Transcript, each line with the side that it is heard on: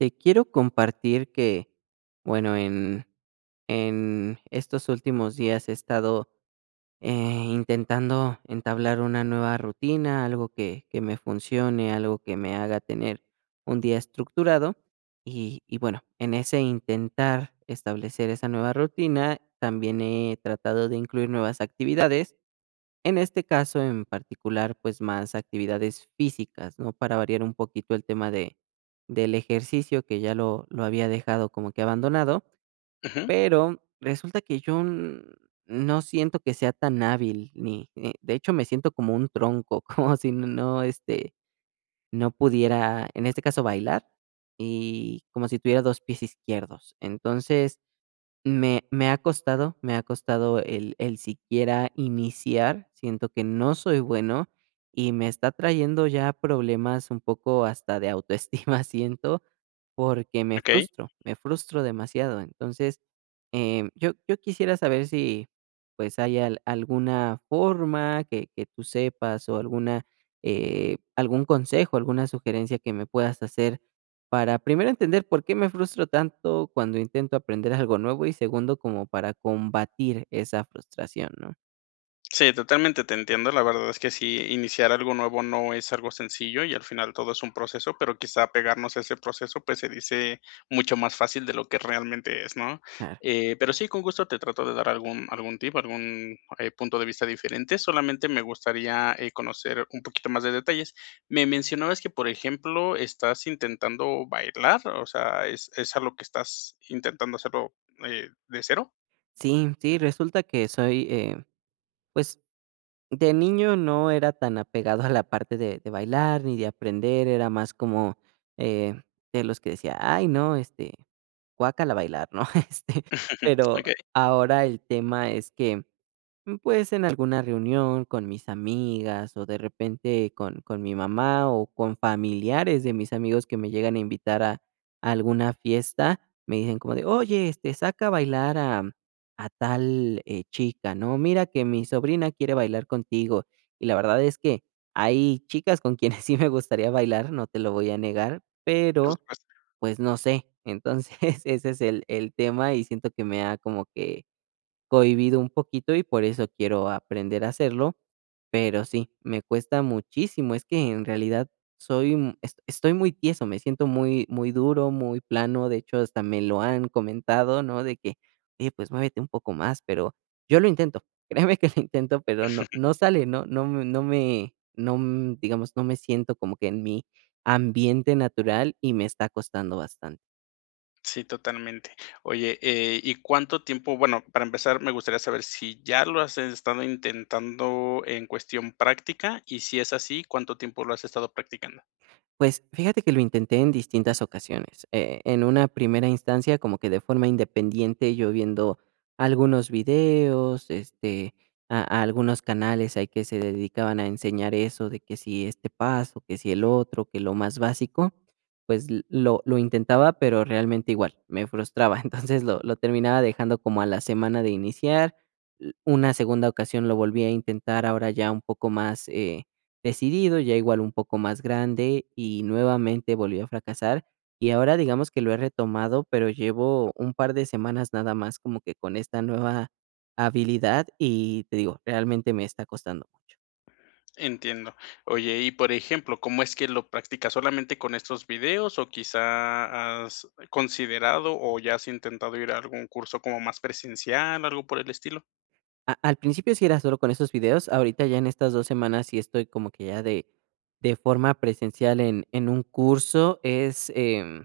right: Te quiero compartir que, bueno, en estos últimos días he estado eh, intentando entablar una nueva rutina, algo que me funcione, algo que me haga tener un día estructurado. Y bueno, en ese intentar establecer esa nueva rutina, también he tratado de incluir nuevas actividades en este caso en particular, pues, más actividades físicas, ¿no? Para variar un poquito el tema de del ejercicio, que ya lo había dejado como que abandonado,
left: Ujú,
right: pero resulta que yo no siento que sea tan hábil, ni de hecho, me siento como un tronco, como si no pudiera, en este caso, bailar, y como si tuviera 2 pies izquierdos. Entonces me ha costado, me ha costado el siquiera iniciar, siento que no soy bueno y me está trayendo ya problemas un poco hasta de autoestima, siento, porque
left: okey.
right: me frustro demasiado. Entonces, yo quisiera saber si, pues, hay al alguna forma que tú sepas o alguna, algún consejo, alguna sugerencia que me puedas hacer para primero entender por qué me frustro tanto cuando intento aprender algo nuevo y segundo como para combatir esa frustración, ¿no?
left: Sí, totalmente te entiendo. La verdad es que sí, iniciar algo nuevo no es algo sencillo y al final todo es un proceso, pero quizá apegarnos a ese proceso, pues, se dice mucho más fácil de lo que realmente es, ¿no?
right: Claro.
left: Pero sí, con gusto te trato de dar algún tip, algún, punto de vista diferente. Solamente me gustaría, conocer un poquito más de detalles. Me mencionabas que, por ejemplo, estás intentando bailar, o sea, ¿es algo que estás intentando hacerlo, de cero?
right: Sí, sí, resulta que soy, pues de niño no era tan apegado a la parte de bailar ni de aprender, era más como eh, de los que decía, ay, no, guácala bailar, ¿no? Este, pero
left: Okey,
right: ahora el tema es que, pues, en alguna reunión con mis amigas, o de repente con mi mamá, o con familiares de mis amigos que me llegan a invitar a alguna fiesta, me dicen como de: "Oye, saca a bailar a tal, chica", ¿no? "Mira que mi sobrina quiere bailar contigo". Y la verdad es que hay chicas con quienes sí me gustaría bailar, no te lo voy a negar,
left: por
right: pero,
left: supuesto.
right: pues, no sé. Entonces, ese es el tema, y siento que me ha como que cohibido un poquito y por eso quiero aprender a hacerlo, pero sí, me cuesta muchísimo. Es que en realidad soy, estoy muy tieso, me siento muy, muy duro, muy plano. De hecho, hasta me lo han comentado, ¿no? De que, oye, pues muévete un poco más, pero yo lo intento. Créeme que lo intento, pero no sale, no, no, me- no me, no, m- digamos, no me siento como que en mi ambiente natural y me está costando bastante.
left: Sí, totalmente. Oye, ¿y cuánto tiempo? Bueno, para empezar, me gustaría saber si ya lo has estado intentando en cuestión práctica y si es así, ¿cuánto tiempo lo has estado practicando?
right: Pues, fíjate que lo intenté en distintas ocasiones. En una primera instancia, como que de forma independiente, yo viendo algunos videos, este, a algunos canales ahí que se dedicaban a enseñar eso de que si este paso, que si el otro, que lo más básico, pues l lo intentaba, pero realmente igual, me frustraba. Entonces, lo terminaba dejando como a la semana de iniciar. L una segunda ocasión lo volví a intentar, ahora ya un poco más, decidido, ya igual un poco más grande y nuevamente volvió a fracasar. Y ahora digamos que lo he retomado, pero llevo un par de semanas nada más como que con esta nueva habilidad y te digo, realmente me está costando mucho.
left: Entiendo. Oye, y por ejemplo, ¿cómo es que lo practicas? ¿Solamente con estos videos o quizá has considerado o ya has intentado ir a algún curso como más presencial, algo por el estilo?
right: Al principio sí era solo con esos videos, ahorita ya en estas 2 semanas sí estoy como que ya de, forma presencial en un curso. Es, em,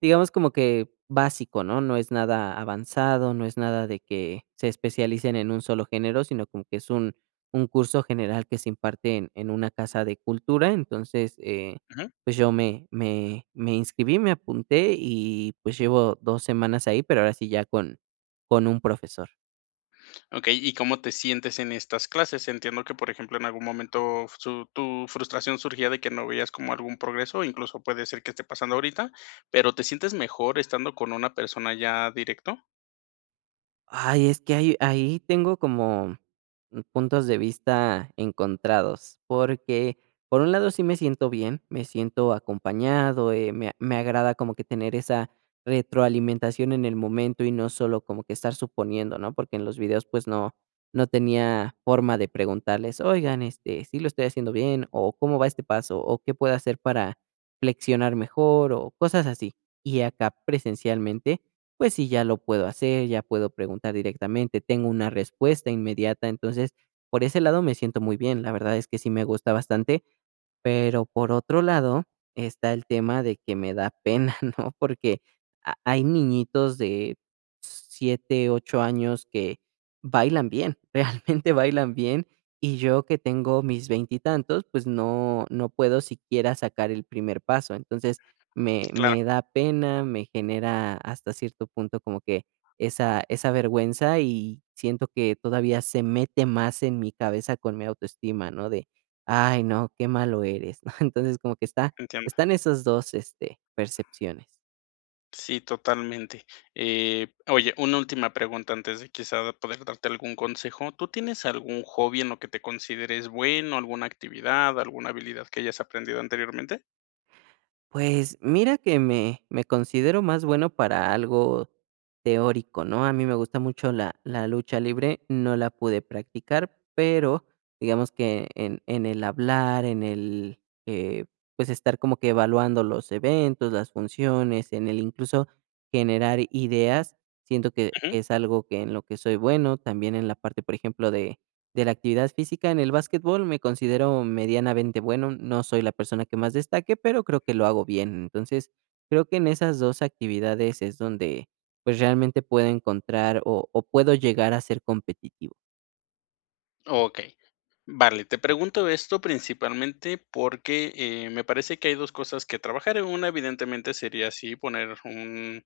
right: Digamos como que básico, ¿no? No es nada avanzado, no es nada de que se especialicen en un solo género, sino como que es un curso general que se imparte en, una casa de cultura. Entonces, pues yo me inscribí, me apunté y pues llevo 2 semanas ahí, pero ahora sí ya con un profesor.
left: Okey, ¿y cómo te sientes en estas clases? Entiendo que, por ejemplo, en algún momento su tu frustración surgía de que no veías como algún progreso, incluso puede ser que esté pasando ahorita, pero ¿te sientes mejor estando con una persona ya directo?
right: Ay, es que ahí tengo como puntos de vista encontrados, porque por un lado sí me siento bien, me siento acompañado, me agrada como que tener esa retroalimentación en el momento y no solo como que estar suponiendo, ¿no? Porque en los videos, pues, no tenía forma de preguntarles: "Oigan, este, ¿sí lo estoy haciendo bien?", o "¿Cómo va este paso?", o "¿Qué puedo hacer para flexionar mejor?", o cosas así. Y acá presencialmente pues sí, ya lo puedo hacer, ya puedo preguntar directamente, tengo una respuesta inmediata, entonces por ese lado me siento muy bien, la verdad es que sí me gusta bastante pero por otro lado, está el tema de que me da pena, ¿no? Porque ha hay niñitos de 7 u 8 años que bailan bien, realmente bailan bien, y yo que tengo mis veintitantos, pues no puedo siquiera sacar el primer paso. Entonces, me
left: Claro,
right: me da pena, me genera hasta cierto punto como que esa vergüenza, y siento que todavía se mete más en mi cabeza con mi autoestima, ¿no? De ay, no, qué malo eres, ¿no? Entonces, como que
left: entiendo.
right: están esas 2, percepciones.
left: Sí, totalmente. Oye, una última pregunta antes de quizá poder darte algún consejo. ¿Tú tienes algún hobby en lo que te consideres bueno, alguna actividad, alguna habilidad que hayas aprendido anteriormente?
right: Pues, mira que me considero más bueno para algo teórico, ¿no? A mí me gusta mucho la lucha libre, no la pude practicar, pero digamos que en el hablar, en el, eh, pues, estar como que evaluando los eventos, las funciones, en el incluso generar ideas, siento que es algo que en lo que soy bueno, también en la parte, por ejemplo, de la actividad física, en el básquetbol me considero medianamente bueno, no soy la persona que más destaque, pero creo que lo hago bien. Entonces, creo que en esas 2 actividades es donde, pues, realmente puedo encontrar o puedo llegar a ser competitivo.
left: Okey. Vale, te pregunto esto principalmente porque, me parece que hay 2 cosas que trabajar. Una, evidentemente, sería así, poner un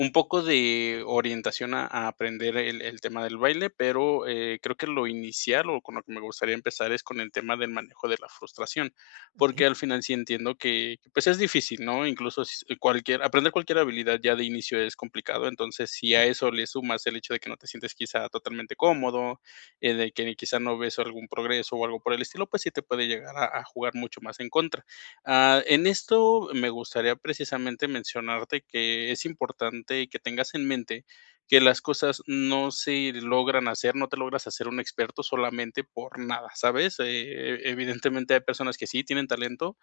left: un poco de orientación a aprender el tema del baile, pero creo que lo inicial o con lo que me gustaría empezar es con el tema del manejo de la frustración,
right: Okey,
left: porque al final sí entiendo que pues es difícil, ¿no? Incluso cualquier, aprender cualquier habilidad ya de inicio es complicado, entonces si a eso le sumas el hecho de que no te sientes quizá totalmente cómodo, de que quizá no ves algún progreso o algo por el estilo, pues sí te puede llegar a jugar mucho más en contra. Ah, en esto me gustaría precisamente mencionarte que es importante que tengas en mente que las cosas no se logran hacer, no te logras hacer un experto solamente por nada, ¿sabes? Evidentemente hay personas que sí tienen talento,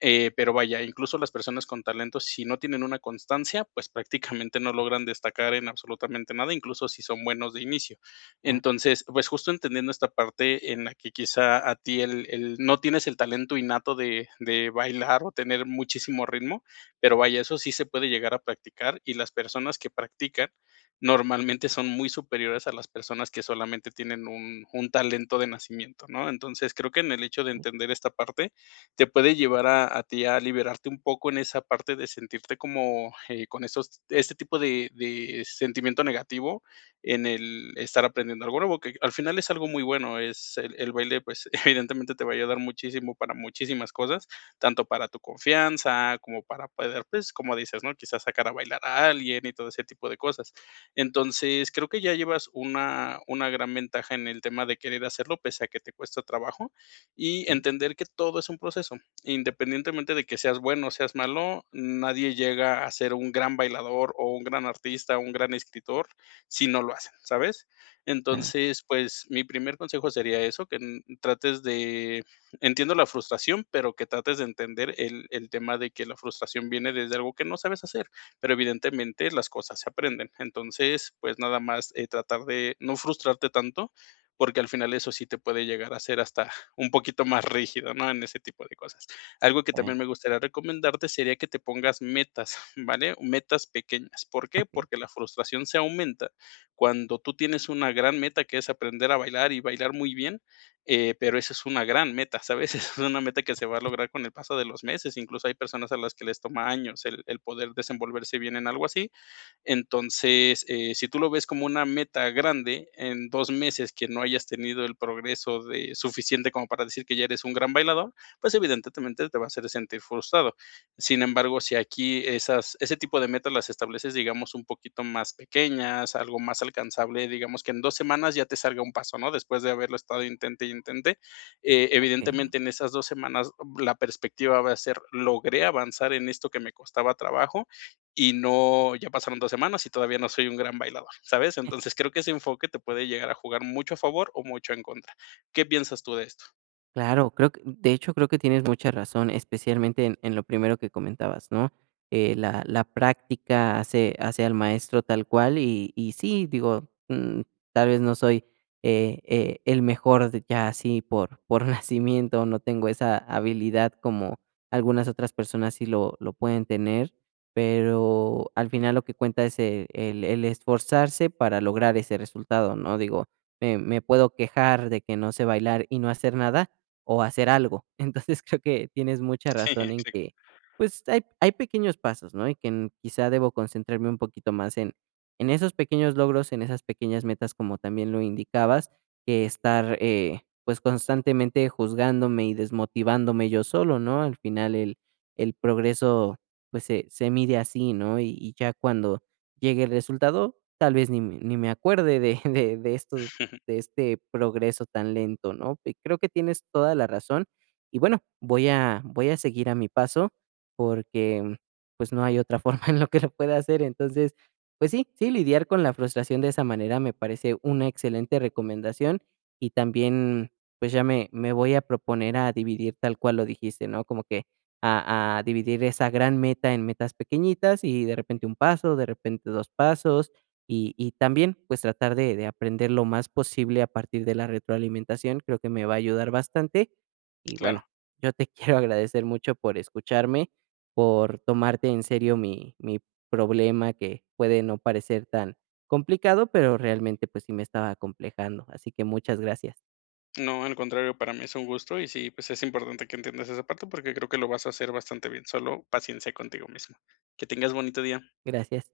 left: pero vaya, incluso las personas con talento, si no tienen una constancia, pues prácticamente no logran destacar en absolutamente nada, incluso si son buenos de inicio.
right: claro,
left: Entonces, pues justo entendiendo esta parte en la que quizá a ti no tienes el talento innato de bailar o tener muchísimo ritmo, pero vaya, eso sí se puede llegar a practicar y las personas que practican normalmente son muy superiores a las personas que solamente tienen un talento de nacimiento, ¿no? Entonces, creo que en el hecho de entender esta parte, te puede llevar a ti a liberarte un poco en esa parte de sentirte como con estos, este tipo de sentimiento negativo en el estar aprendiendo algo nuevo, que al final es algo muy bueno, es el baile, pues evidentemente te va a ayudar muchísimo para muchísimas cosas, tanto para tu confianza como para poder, pues como dices, ¿no? Quizás sacar a bailar a alguien y todo ese tipo de cosas. Entonces, creo que ya llevas una gran ventaja en el tema de querer hacerlo, pese a que te cuesta trabajo y
right: okey,
left: entender que todo es un proceso. Independientemente de que seas bueno o seas malo, nadie llega a ser un gran bailador o un gran artista o un gran escritor si no lo hacen, ¿sabes?
right: claro,
left: Entonces, pues mi primer consejo sería eso, que trates de, entiendo la frustración, pero que trates de entender el tema de que la frustración viene desde algo que no sabes hacer, pero evidentemente las cosas se aprenden. Entonces, pues nada más tratar de no frustrarte tanto porque al final eso sí te puede llegar a ser hasta un poquito más rígido, ¿no? En ese tipo de cosas. Algo que
right: claro,
left: también me gustaría recomendarte sería que te pongas metas, ¿vale? Metas pequeñas. ¿Por qué?
right: okey,
left: Porque la frustración se aumenta cuando tú tienes una gran meta que es aprender a bailar y bailar muy bien, pero esa es una gran meta, ¿sabes? Esa es una meta que se va a lograr con el paso de los meses. Incluso hay personas a las que les toma años el poder desenvolverse bien en algo así. Entonces, si tú lo ves como una meta grande, en 2 meses que no hayas tenido el progreso de, suficiente como para decir que ya eres un gran bailador, pues evidentemente te va a hacer sentir frustrado. Sin embargo, si aquí esas, ese tipo de metas las estableces, digamos, un poquito más pequeñas, algo más alcanzable, digamos que en 2 semanas ya te salga un paso, ¿no? Después de haberlo estado intente y intente,
right: okey.
left: evidentemente en esas 2 semanas la perspectiva va a ser, logré avanzar en esto que me costaba trabajo y no, ya pasaron 2 semanas y todavía no soy un gran bailador, ¿sabes? Entonces creo que ese enfoque te puede llegar a jugar mucho a favor o mucho en contra. ¿Qué piensas tú de esto?
right: Claro, creo que de hecho, creo que tienes mucha razón, especialmente en lo primero que comentabas, ¿no? La práctica hace al maestro tal cual, y sí, digo, tal vez no soy, el mejor de ya así por nacimiento, no tengo esa habilidad como algunas otras personas sí lo pueden tener, pero al final lo que cuenta es el esforzarse para lograr ese resultado, ¿no? Digo, me puedo quejar de que no sé bailar y no hacer nada, o hacer algo. Entonces, creo que tienes mucha razón en
left: Exacto.
right: que, pues, hay pequeños pasos, ¿no? Y que en quizá debo concentrarme un poquito más en esos pequeños logros, en esas pequeñas metas, como también lo indicabas, que estar, pues, constantemente juzgándome y desmotivándome yo solo, ¿no? Al final el progreso, pues, se mide así, ¿no? Y ya cuando llegue el resultado, tal vez ni me acuerde de de estos de este progreso tan lento, ¿no? Y creo que tienes toda la razón. Y bueno, voy a seguir a mi paso porque pues no hay otra forma en lo que lo pueda hacer. Entonces, pues sí, sí, lidiar con la frustración de esa manera me parece una excelente recomendación y también pues ya me voy a proponer a dividir tal cual lo dijiste, ¿no? Como que a dividir esa gran meta en metas pequeñitas y de repente un paso, de repente dos pasos, y también, pues, tratar de aprender lo más posible a partir de la retroalimentación, creo que me va a ayudar bastante. Y bueno,
left: Claro.
right: yo te quiero agradecer mucho por escucharme, por tomarte en serio mi problema que puede no parecer tan complicado, pero realmente, pues, sí me estaba complejando. Así que muchas gracias.
left: No, al contrario, para mí es un gusto y sí, pues es importante que entiendas esa parte porque creo que lo vas a hacer bastante bien. Solo paciencia contigo mismo. Que tengas bonito día.
right: Gracias.